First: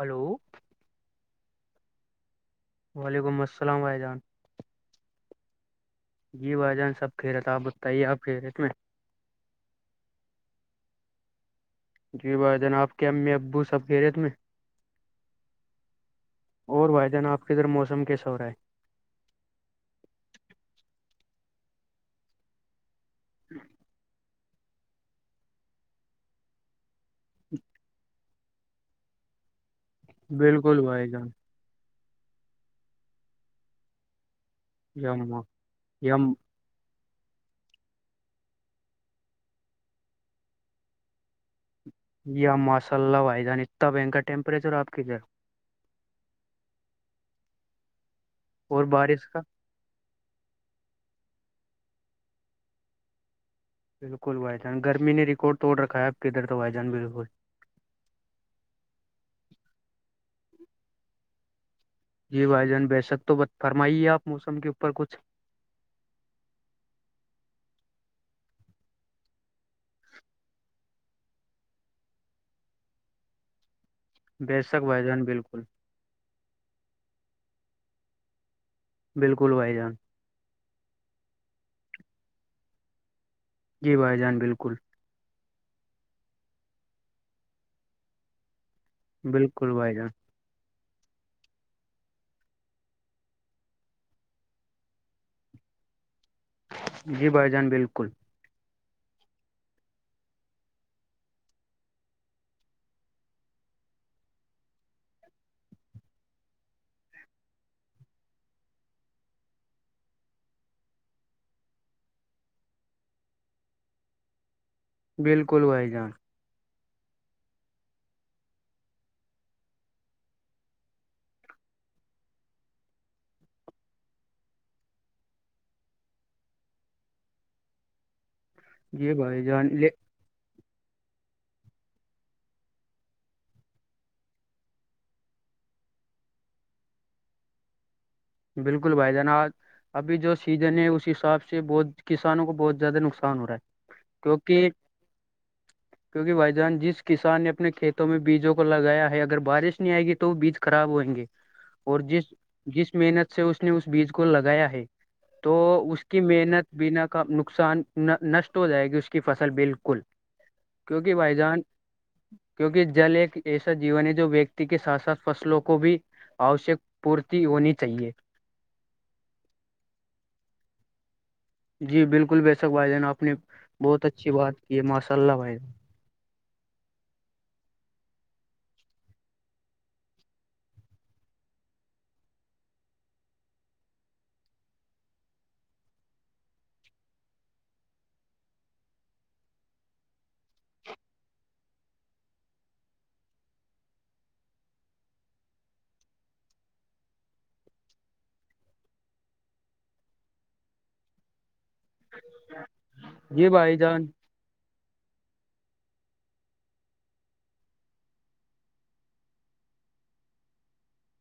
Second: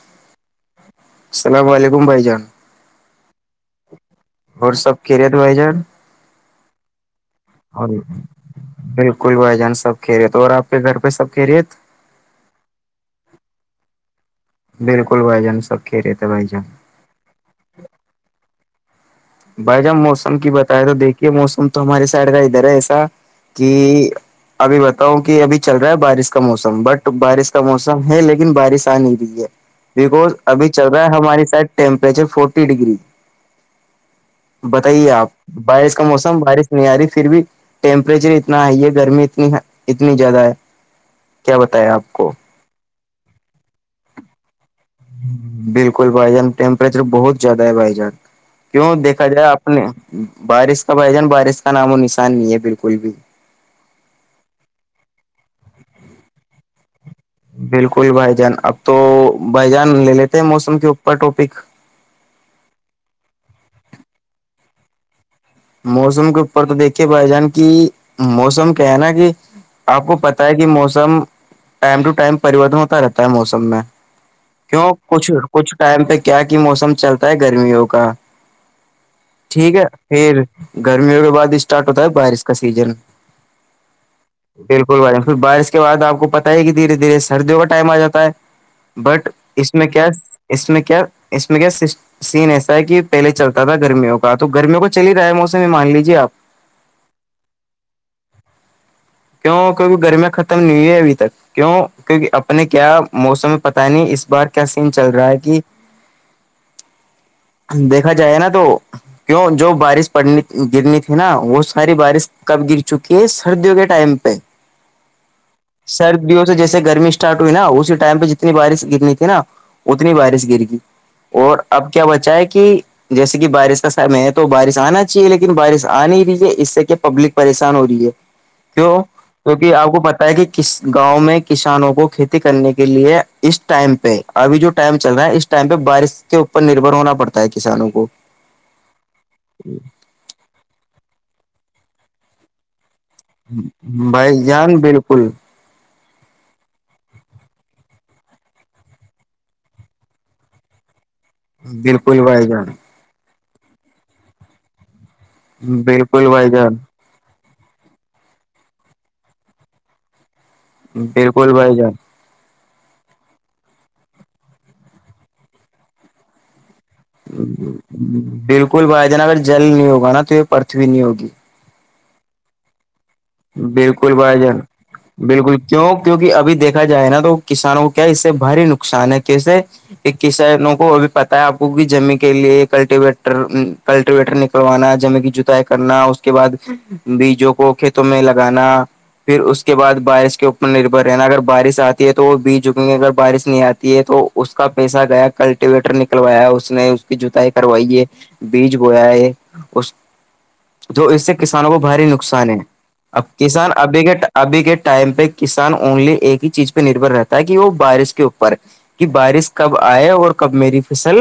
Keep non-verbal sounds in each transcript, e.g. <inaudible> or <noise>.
hello السلام علیکم بھائی جان وعلیکم السلامح جان اور سب کییےت بھ جان یہ وجان سب کھیرت تھا آپ بتائیے آپ فییٹ میں کل بھائی جان سب کہ رہے تھ تو اور آپ کے گھر پہ سب کہ رہے جی بھائی جنا آپ کے امی ابو سب کہہ رہے ت میں بالکل بھائی جان سب کھی رہےتے بھائی جان اور وادینہ آپ کے ادر موسم کیسا ہو رہا ہے بھائی جب موسم کی بتائے تو دیکھیے موسم تو ہماراری سائڈ کا ادھر ہے ایسا کہ ابھی بتاؤ کہ ابھی چل رہا ہے بارش کا موسم بٹ بارش کا موسم ہے لیکن بارش آ نہیں رہی ہے بیکوز ابھی بالکل چل رہا بھائی ہے جان ہماری سائڈ ٹمپرریچر فورٹی ڈگری بتائیے آپ یم بارش کا یم موسم بارش یاری پھر بھی ٹیمپریچر اتنا ہائی ہے گرمی اتنی اتنی زیادہ ہے کیا بتیا آپ کو یا ماسء اللہ وائیدان اتنا بنکا ٹیمپریچر آ کے لیے بالکل بھائی جان ٹیمپریچر بہت زیادہ ہے بھائی جان اور کیوں دیکا بارش کا جائے بارش کا بھائی جان بارش کا نام و نشان نہیں ہے بالکل بھی بالکل بھائی جان گرمی نے ریکارڈ توڑ رکھا ہے آپ کے ادھر تو بھائی جان بالکل بالکل بھائی جان اب تو بھائی جان لے لیتے ہیں موسم کے اوپر ٹاپک جی بھائی جان بےسک تو ب فرمائیے آپ موسم کے اوپر کچھ موسم کے اوپر تو دیکھیے بھائی جان کی موسم کیا ہے نا کہ آپ کو پتا ہے کہ موسم ٹائم ٹو ٹائم پریورتن ہوتا رہتا ہے موسم میں بے شک کیوں بھائی جان کچھ بالکل کچھ ٹائم پہ کیا کی موسم چلتا ہے گرمیوں کا بالکل بھائی ٹھیک ہے جان پھر گرمیوں کے بعد ہی اسٹارٹ ہوتا ہے بارش کا سیزن جی بھائی جان بالکل ب پھر بارش کے بد آپ کو پت ہے کہ دھیرے دھیرے سردیوں کا ٹائم آ جا ہے بٹ بالکل اس میں بھائی کیا جان اس میں کیا اس میں کیا سین ایسا ہے کہ پہلے چلتا تھا گرمیوں کا تو گرمیوں کا چل ہی رہا ہے موسم مان لیجیے آپ جی بھائی جان بالکل کیوں کیک گرمیاں ختم نہیںئی ہے ابھی تک کیوں کیکہ اپنے کیا موسم میں پتا ہی نہیں اس بار کیا سین چل رہا ہے کہ دیکھا جائے نا تو کیوں جو بارش پڑنی گرنی تھی نا وہ ساری بارش کب گر چکی ہے سردیوں کے ٹائم پہ بالکل بھائی جان سردیوں سے جیسے گرمی اسٹارٹ ہوئی نا اسی ٹائم پہ جتنی بارش گرنی تھی نا اتنی بارش گر گئی اور اب کیا بچہ ہے کہ جیسے کہ بارش کا سمے ہے تو بارش آنا چاہیے لیکن بارش آ نہیں رہی ہے اس سے کہ پبلک پریشان ہو رہی ہے کیوں یہ بھائی جان کیکہ لے آپ کو پ کہ ک گاؤں میں کسانوں کو کھیتی کرنے کے لیے اس ٹائم پہ ابھی جو ٹائم چل رہا ہے اس ٹائم پہ بارش کے اوپر نربر ہونا پڑتا ہے کسانوں کو بالکل بھائی جان آج ابھی جو سیزن ہے اس حساب سے بہت کسانوں کو بہت زیادہ نقصان ہو رہا ہے بھائی جان بالکل کیوںکہ بھائی جان جس کسان نے اپنے کھیتوں میں بیجوں کو لگایا ہے اگر بارش نہیں آئے گی تو وہ بیج خراب ہوئیں گے اور بالکل جس بھائی جان جس محنت سے اس نے اس بیج کو لگایا ہے تو اس کی بالکل بھائی محنت جان بنا کا نقصان نشٹ ہو جائے گی اس کی فصل بالکل کیونکہ بھائی جان کیونکہ جل ایک ایسا جیون ہے جو ویکتی کے ساتھ ساتھ فصلوں کو بھی آوشک پورتی ہونی چاہیے بالکل بھائی جان اگر جل نہیں ہوگا نا تو یہ پرتھوی نہیں ہوگی جی بالکل بے شک وھحدینا اپنی بالکل بھائی جان بالکل بھائی جان کیوںک کیوںکہ ابھی دیکا جائے نا تو کسانوں کو کیا اس سے بھاری نقصان ہے کیسے کسانوں کو بھی پتا ہے آپ کو کہ جمی کے لیے کلٹیویٹر کلٹیویٹر نکلوانا جم کی جتاائی کرنا اس کے بعد بیجوں کو تو میں لگانا پھر اس کے بعد بارش کے اوپر نربھر رہنا اگر بارش آتی ہے تو وہ بی جکیں گے اگر بارش نہیں آتی ہے تو اس کا پیسہ گیا کلٹیویٹر نکلوایا اس نے اس کی جتائی کروائی ہے بیج گویا ہے اس تو اس سے کسانوں کو بھاری نقصان ہے اب جی کسان بھائی ابھی جان گٹ ابھی کے ٹائم پہ کسان اونلی ایک ہی چیز پہ نربر رہتا ہے کہ وہ بارش کے اوپر کہ بارش کب آئے اور کب میری فصل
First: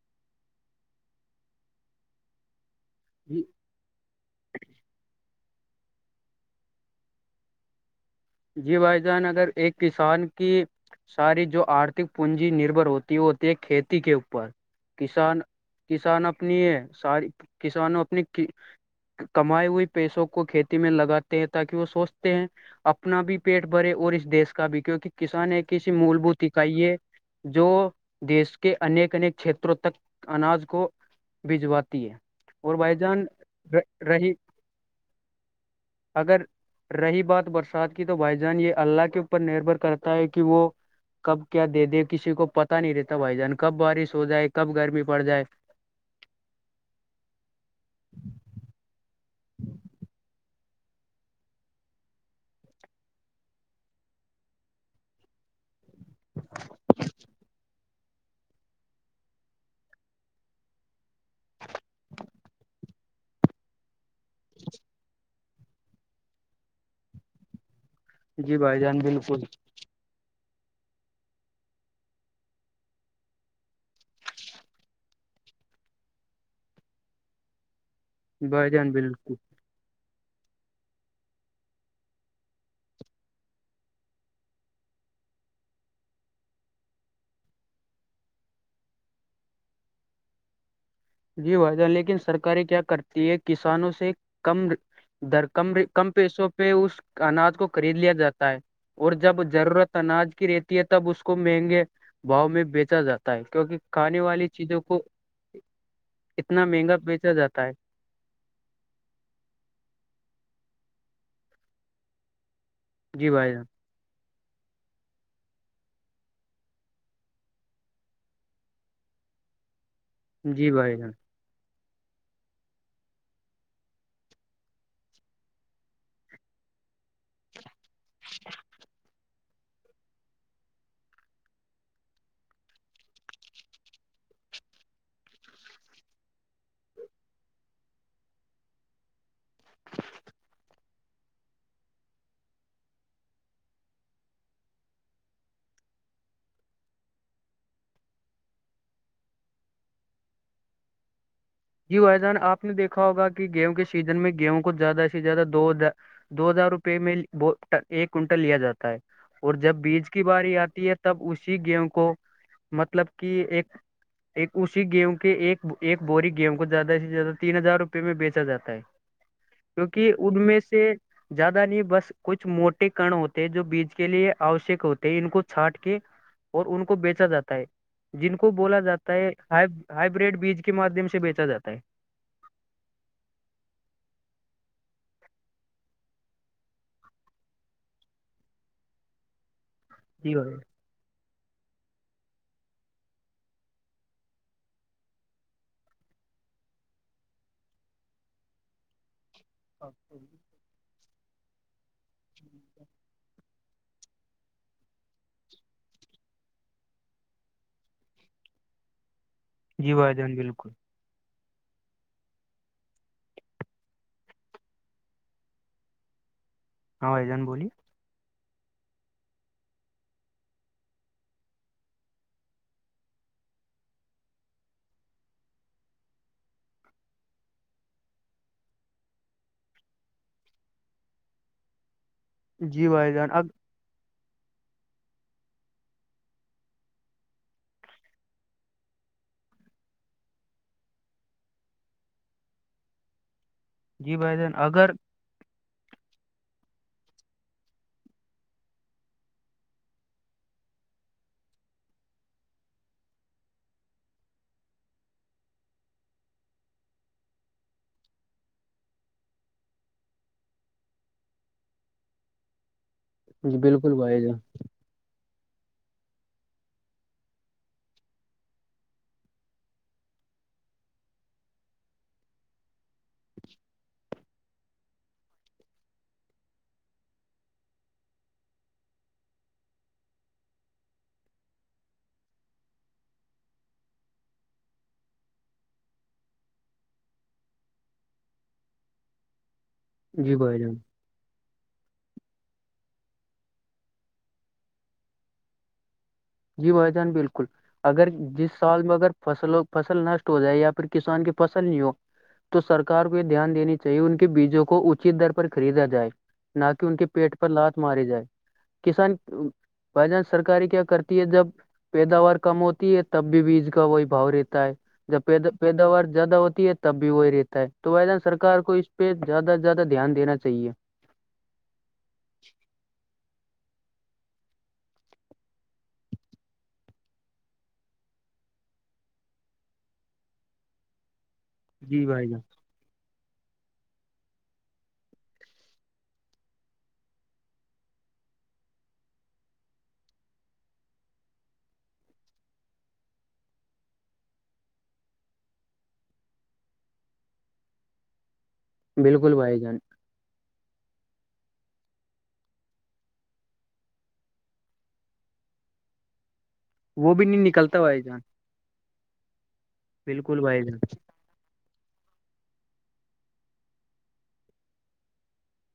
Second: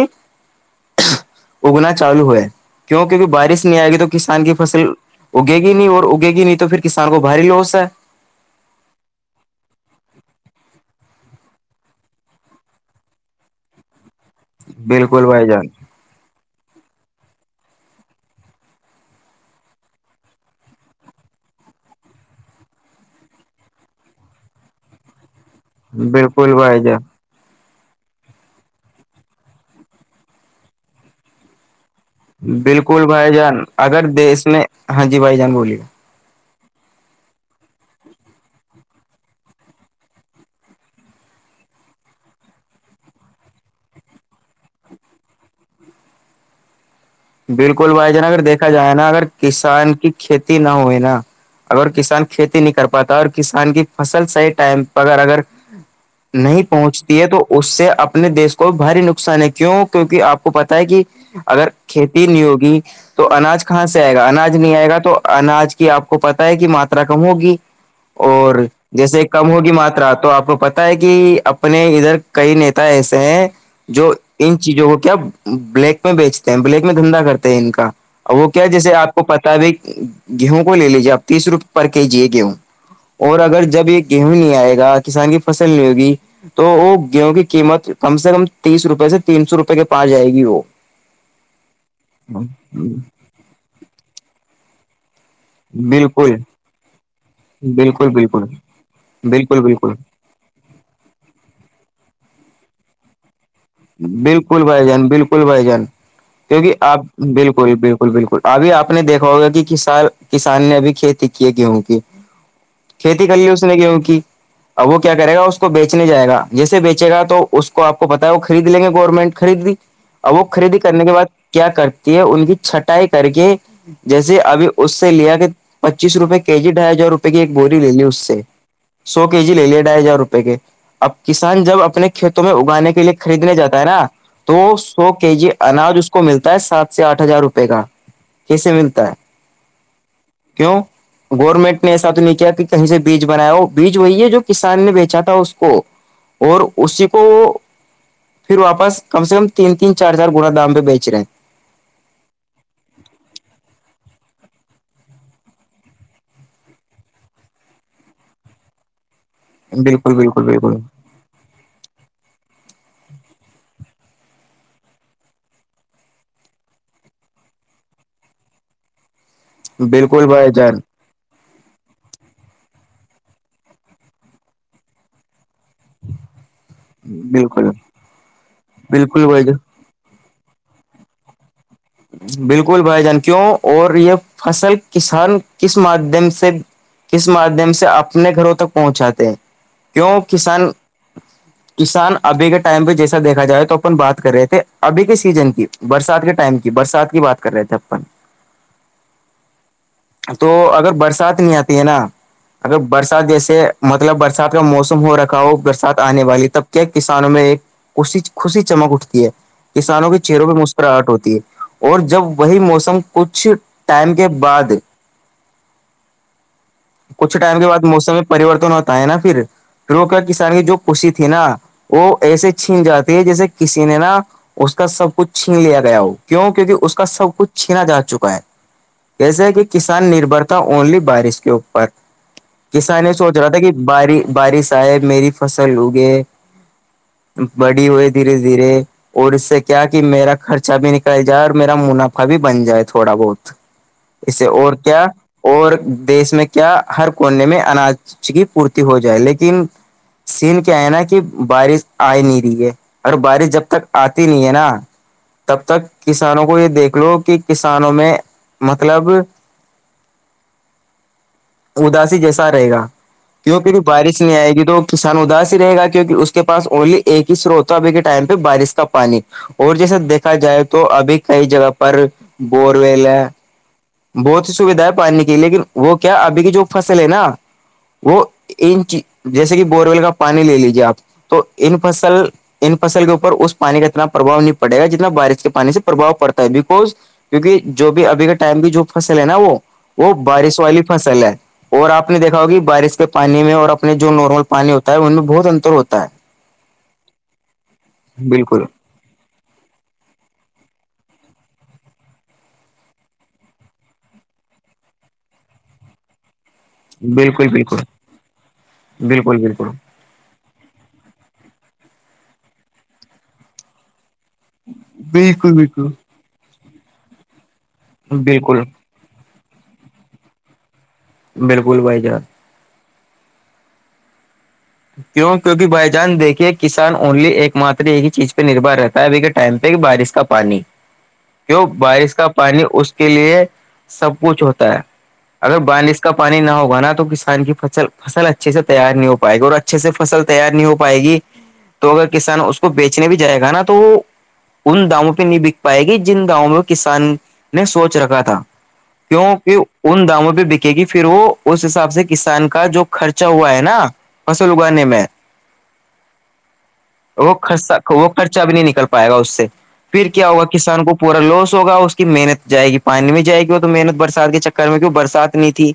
اگنا چالو ہوئے کیوں کیونکہ جی بارش نہیں آئے گی تو کسان کی فصل اگے گی نہیں اور اگے گی نہیں تو پھر کسان کو بھاری لوس ہے جی بھائی جان اگر ایک کسان کی ساری جو آرتھک پوننجی نربر ہوتی ہے ہوتی ہے کھیتی کے اوپر بالکل کسان بھائی جان کسان اپنی یہ ساری کسانوں اپنی کمائے ہوئے پیسوں کو کھیتی میں لگاتے ہیں تاکہ وہ سوچتے ہیں اپنا بھی پیٹ بھرے اور اس دیش کا بھی کیونکہ کسان ایک کہسی مول بھت بالکل بھائی اکائیے جان جو دیش کے انیک انیک کھیتروں تک اناج کو بھجواتی ہے بالکل بھائی جان اگر رہی دیس میں ہاں جی بھائی جان بولیے اگر رہی بات برسات کی کہ تو بھائی جان یہ اللہ کے اوپر نربر کرتا ہے کہ وہ کب کیا دے دے کسی کو پتاہ نہیں رہتا بھائی جان کب بارش ہو جائے کب گرمی پڑ جائے بالکل بھائی جان اگر دیکھا جائے نا اگر کسان کی کھیتی نہ ہوئے نا اگر کسان کھیتی نہیں کر پاتا اور کسان کی فصل صحیح ٹائم پر اگر نہیں پہنچتی ہے تو اس سے اپنے دیش کو بھاری نقصان ہے کیوں کیونکہ آپ کو پت ہے کہ اگر کھیتی نیوگی تو اناج کہاں سے آئے گا اناج نہیں آئے گا تو اناج کی آپ کو پت ہے کہ ماترا کم ہوگی اور جی بھائی جان جیسے بالکل کم ہوگی ماترا تو آپ کو پتا ہے کہ اپنے ادھر کئی نیتا ایسے ہیں جو ان چیزوں کو کیا بلیک میں بیچتے مپلیک میں دھندا کرتے ہیں ان کا وہ کیا بھائی جان جیسے آپ کو بالکل پتا بھی گیہوں کو ل لیجیے آپ تیس روپئےے پر کے جی ہے گیہوں اور اگر جب یہ گیہوں نہیں آئے گا کسان کی فصل نہیں ہوگی تو وہ گیہوں کی قیمت کم سے کم تیس روپئے سے تین سو روپئے کے پاس جائے گی وہ جی وائیدہان لیکن سرکاریں کیا کرتی ہے کسانوں سے کم در کم کم بالکل پیسوں پہ اس اناج کو خرید بالکل لیا بالکل جاتا ہے اور جب بالکل بالکل ضرورت اناج کی ریتی تب اس کو مہنگے باؤ میں بیچا جاتا ہے کیونکہ کھانے والی بالکل چیزوں بھائی کو جان بالکل بھائی جان اتنا کیونکہ مہنگا آپ بالکل بیچا بالکل جاتا ہے بالکل بالکل ابھی آپ نے دیکھا ہوگا کہ ک کسان نے ابھی کھیتی کی ہے گیہوں کی کھیتی جی کر لی بھائی اس نے جان کیوں کی اب وہ کیا کرے گا اس کو بیچنے جائے گا جیسے بیچے گا تو اس کو آپ کو پتا ہے خرید لیں گے گورنمنٹ خریدی اور وہ جی خریدی بھائی کرنے جان کے بعد کیا کرتی ہے ان کی چھٹائی کر کے جیسے ابھی اس سے لیا کہ پچیس روپئے کے جی ڈھائی ہزار روپ کی ایک بوور لے لی اس سے سوک کے جی لے لیے ڈھائی ہزار روپئے کے اب کسان جب اپنے کھیتوں میں اگانے کے لیے خریدنے جاتا ہے نا تو سو کے جی اناج اس کو ملتا ہے سات سے آٹھ ہزار روپئے کا کیسے ملتا ہے ہ <inaudible> گورنمنٹ نے ایسا تو نہیں کیا کہ کہیں سے بیج بنایا ہو بیج وہی ہے جو کسان نے بیچا تھا اس کو اور اسی کو وہ پھر واپس کم سے کم تین تین چار چار گوڑا دام پہ بیچ رہے ہیں جی وحدان آپ نے دیکھا ہوگا کہ گیہوں کے سیزن میں گیہوں کو زیادہ سے زیادہ دو دو ہزار روپئے میں ایک کنٹل لیا جاتا ہے اور جب بیج بالکل کی بالکل باری بالکل آتی ہے تو تب اسی گیوں کو مطلب کہ ایک ایک اسی گیم کے ایک ایک بوری گیم زیادہ سے زیادہ تین ہزار روپئے میں بیچا جاتا ہے کیونکہ بالکل ان بھائی میں جان سے زیادہ نہیں بس کچھ موٹے کن ہوتے جو بیج کے لیے آوشک ہوتے ان کو چھٹ کے اور ان کو بیچا جاتا ہے بالکل جن کو بولا جاتا بالکل ہے بھائی جان ہ ہائی بریڈ بیج کے مادھیم سے بیچا چچا جاتا ہے <inaudible> بالکل بھائی جان کیوں اور یہ فصل کسان کس مادادھیم سے کس مادھیم سے اپنے گھروں تک پہنچاتے ہیں کیوں جی بھائی کسان کسان ابھی کے ٹائم پہ جیسا دیکھا جائے تو اپن بات کر رہے تھے ابھی کے سیزن کی برسات کے ٹائم کی برسات کی بات کر رہے تھے اپن تو اگر برسات نہیں آتی ہے نا اگر برسات جیسے مطلب برسات کا موسم ہو رکھا ہو برسات آنے والی تب کیا کسانوں میں ایک اس خوشی چمک اٹتی ہے جی کسانوں بھائی کے جان چہروں پہ بالکل مسکراہٹ ہوتی ہے اور جب وہی موسم کچھ ٹائم کے بعد ہاں بھائی کچھ جان ٹائم کے بولیے بعد موسم میں پورتن ہوتا ہے نا پھر روک کسان کی جو خشسی تھی نا وہ ایسے چھین جاتی ہے جیسے کسی نے نا اس کا سب کچھ چھین لیا گیا ہو کیوں کیونکہ اس کا سب کچھ چھینا جا چکا ہے کیسے ہے کہ کسان نربھر تھا اونلی بارش کے اوپر جی کسان یہ بھائی جان سوچ رہا اب تھا کہ ب بارش آئے میری فصل اگے بڑی ہوئی دھیرے دھیرے اور اس سے کیا کہ میرا خرچہ بھی ن کہ جائے اور میرا منافع بھی بن جائے تھوڑا بہت جی بھائی اسے جان اور اگر کیا اور دیس میں کیا ہر کونے میں اناج کی پورتی ہو جائے لیکن سین کیا ہے نا کہ بارش آئے نہیں رہی ہے اور بارش جب تک آتی نہیں ہے نا تب تک کسانوں کو یہ دیکھ لو کہ کسانوں میں مطلب اداسی جیسا رہے گا جی کیوں پہ بھی بالکل بارش بھائی نہیں جان آئے گی تو کسان اداس رہے گا کیہ اس کے پاس اونلی ایک ہی سروتا ابھی کے ٹائم پہ بارش کا پانی اور جیسا دیکھا جائے تو ابھی کئی جگہ پر بور ویل ہے بہت ہی سویدھا ہے پانی کی لیکن وہ کیا ابھی کی جو فصل ہے نا وہ ان چ جیسے کہ بورور ویل کا پانی لے لیجیے آپ تو ان فصل ان فصل کے اوپر اس پانی کا اتنا پربھؤ نہیں پڑے گا جتنا بارش کے پانی سے پرباؤ پڑتا ہے بیکز کیونکہ جو بھی ابھی کے ٹائم کی جو فصل ہے نا وہ وہ جی بارش بھائی جان والی فصل ہے اور آپ نے دیکھا ہوگ بارش کے پانی میں اور اپنے جو نارمل پانی ہوتا ہے ان میں بہت انتر ہوتا ہے جی بھائی جان بالکل اگر جس بالکل سال میں اگر فصلوں فصل نشٹ ہو جائے یا پھر کسان کی فصل نہیں ہو تو سرار کو یہ دھیان دین چاہیے ان کے بیجوں کو اچی در پر خریدا جائے نہ کہ ان کے پیٹ بالکل پر بالکل لات مارے جائے کسان بالکل بالکل بائی چانس سرکاری کیا کرتی ہے جب پیداوار کم ہوتی ہے تب بھی بیج کا وہی بھؤ رہتا جب بالکل بالکل پیداوار زیادہ ہوتی ہے تب بھی وہی رہتا ہے تو بائی جان سرار بالکل کو اس پہ زیادہ سے زیادہ دھیان دا چاہیے بالکل بھائی جان کیوں کیونکہ بھائی جان دیکھیے کسان اونلی ایک مات ایک ہی چیز پہ نربھر رہتا ابھی کے ٹائم پہ بارش کا پانی کیوں جی بارش کا بھائی جان پانی اس کے لیے سب کچھ ہوتا ہے اگر بارش کا پانی نہ ہوگانا تو کسان کی فل فصل اچھے سے تیار نہیں ہو پائے گی اور اچھے سے فصل تیار نہیں ہو پائے گی تو اگر کسان اس کو بیچنے بھی جائے گا نا تو وہ ان داموں پہ نہیں بک پائے گی جن داموں پ کسان نے سوچ رکھا تھا بالکل کیوںکہ بھائی جان ان داموں پہ دکھ کی کہ پھر وہ اس حساب سے کسان کا جو خرچا ہوا ہے نا فصل اگانے میں بھی وہ نہیں خرچا نکلتا بھائی وہ جان خرچ بھی نہیں نکل پائے گا اس سے پھر کیا بالکل ہوگا بھائی جان کسان کو پورا لوس ہوگا اس سے محنت جائے گی پانی میں جائے گی وہ تو محنت برسات کے چکر میں کی برسات نہیں تھی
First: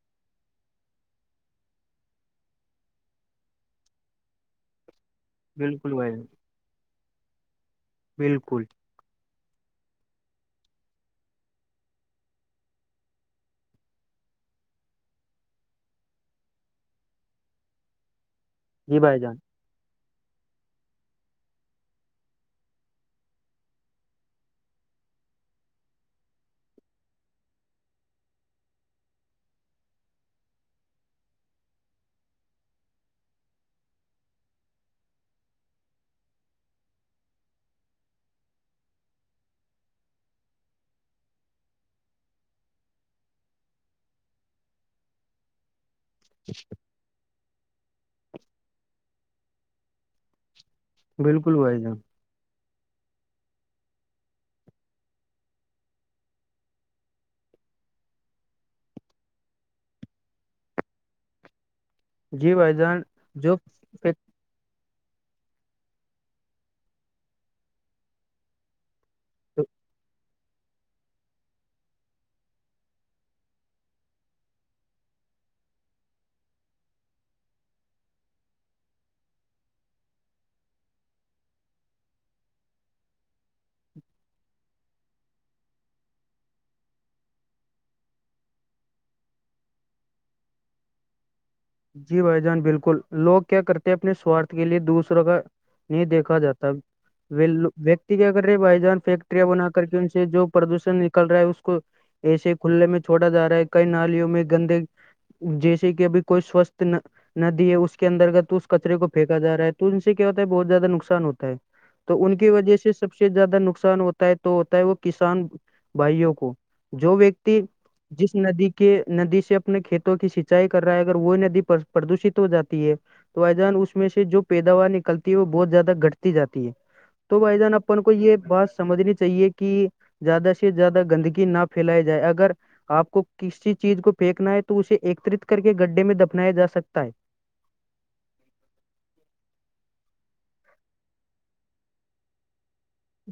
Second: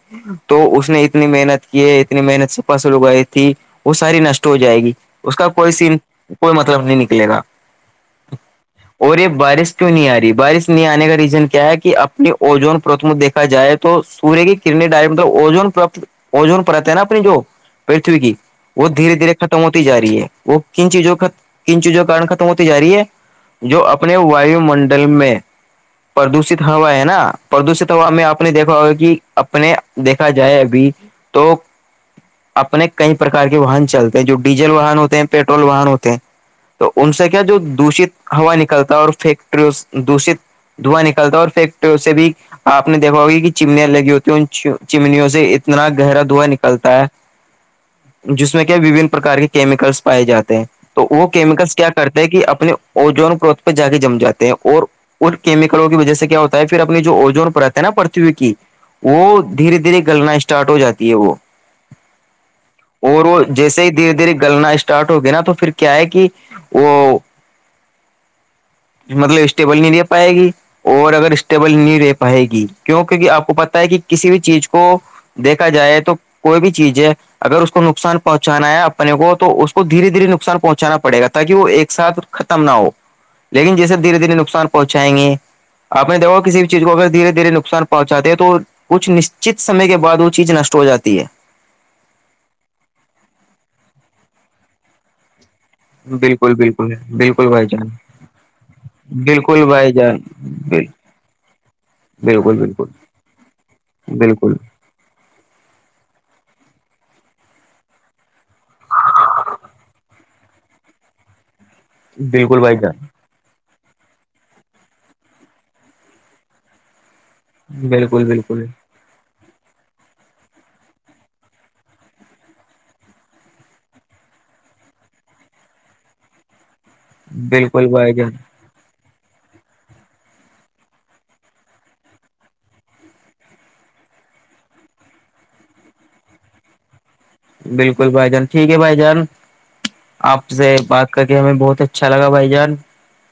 تو اس نے اتنی محنت کی ہے اتنی محنت سے پس لگائی تھی وہ ساری نشٹ ہو جائے گی اس کا کوئی بالکل سم بھائی جان کوئی مطلب نہیں نکلے گا بالکل اور یہ بارش کیوں نہیں آ رہی بارش نہیں آنے کا ریزن کیا ہے کہ اپنی اوجون پرتم دیکھا جائے تو سوریہ کی کڈنی ڈائ مطلب اون پر اجون پرت ہے نا اپنی جو پ وہ جی در بھائی دھیر جان ہوتی ج رہی ہے وہ کن چیزوں کن چیزوں کن ختم ہوتی جای ہے جو اپنے وایو منڈل میں پردوشت ہوا ہے نا پردوشت ہوا میں آپ نے دیکھا ہوا کہ اپنے دیکھا جائے ابھی تو اپنے کئی پرکار کے واہن چلتے ہیں جو ڈیزل واہن ہوتے ہیں پیٹرول واہن ہوتے ہیں تو ان سے کیا جو دشت ہوا نکلتا ہے اور فیکٹریوں دشت دھواں نکلتا ہے اور پھیک پ اس سے بھی آپ نے دیکھا ہوگا کہ چمنیاں لگی ہوتی ہیں ان چمنیوں سے اتنا گہر دھواں نکلتا ہے جس میں کیا وبن پرکار کے کیمیکلس پائے جاتے ہیں تو وہ بالکل کیمکلس بھائی کیا جان کرتے کہ اپنے اجون پروت پہ جا کے جم جاتے ہیں اور ان کیمیکلوں کی وجہ سے کیا ہوتا ہے پھر اپنی جو اوجون پر رہتا ہے نا پرتھوی کی وہ دھیرے دھیرے گلنا اسٹارٹ ہو جاتی ہے وہ جی بھائی جان اور وہ جو جیسے ہی دھیرے دھیرے گلنا اسٹارٹ ہوگیا نا تو پھر کیا ہے کہ وہ مطلب اسٹیبل نہیں دے پائے گی اور اگر اسٹیبل نہیں رہے پائے گی کیوں کیکہ آپ کو پت ہے کہ کسی بھی چیز کو دیکھا جائے تو کوئی بھی چیز ہے اگر اس کو نقصان پہنچانا ہے اپنے کو تو اس کو دھیرے دھیرے نقصان پہنچانا پڑے گا تاکہ وہ ایک ساتھ نہ ہو لیکن جیسے دھیرے دھیرے نقصان پہنچائیں گے آ نے دیکھا کسی بھی چیز کو اگر دھیرے دھیرے نقصان پہنچے ہیں تو کچھ نشچت سمے کے بعد وہ چیز نشٹ ہو جاتی ہے جی بھائی جان بالکل لوگ کیا کرتے ہیں اپنے سوارھ کے لیے دوسروں کا نہیں دیکھا بالکل جاتا بالکل بالکل بھائی جان ویکتی کیا کر رہے بھائی جان فیکٹریاں بالکل بنا کر بھائی کے ان جان سے جو بل- پردوشن ل رہا ہے اس کو ایسے بالکل کھلے بالکل میں چوڑا جا رہا ہے کئی نالیوں میں بالکل گندے جیسے کہ ابھی کوئی سوستھ ندی ہے اس کے اندر گ تو اس کچرے کو پھییکا جا رہا ہے تو ان سے کیا ہوتا ہے بہت زیادہ نقصان ہوتا ہے تو ان کی بالکل وجہ بھائی جان سے سب سے سے زیادہ نقصان ہوتا ہے تو ہوتا ہے وہ کسان بھائیوں کو جو ویکتی بالکل جس بالکل ندی کے ندی سے اپنے کھیتوں کی سینچائی کر رہا ہے اگر وہ ندی پردوشت ہو جاتی ہے تو ا جان اس میں سے جو پیداوار نکلتی ہے وہ بہت زیادہ گھتی جاتی ہے تو بھائی جان بالکل اپن بھائی کو جان یہ بس سمجھنی چاہیے کہ زیادہ سے زیادہ گندگی نہ پھیلائی جائے اگر آپ کو کسی چیز کو پھینکنا ہے تو اسے ایکترت کر کے گڈھے میں دفنایا جا سکتا ہے بالکل بھائی جان ٹھیک ہے بھائی جان آپ سے بات کر کے ہمیں بہت اچھا لگا بھائی جان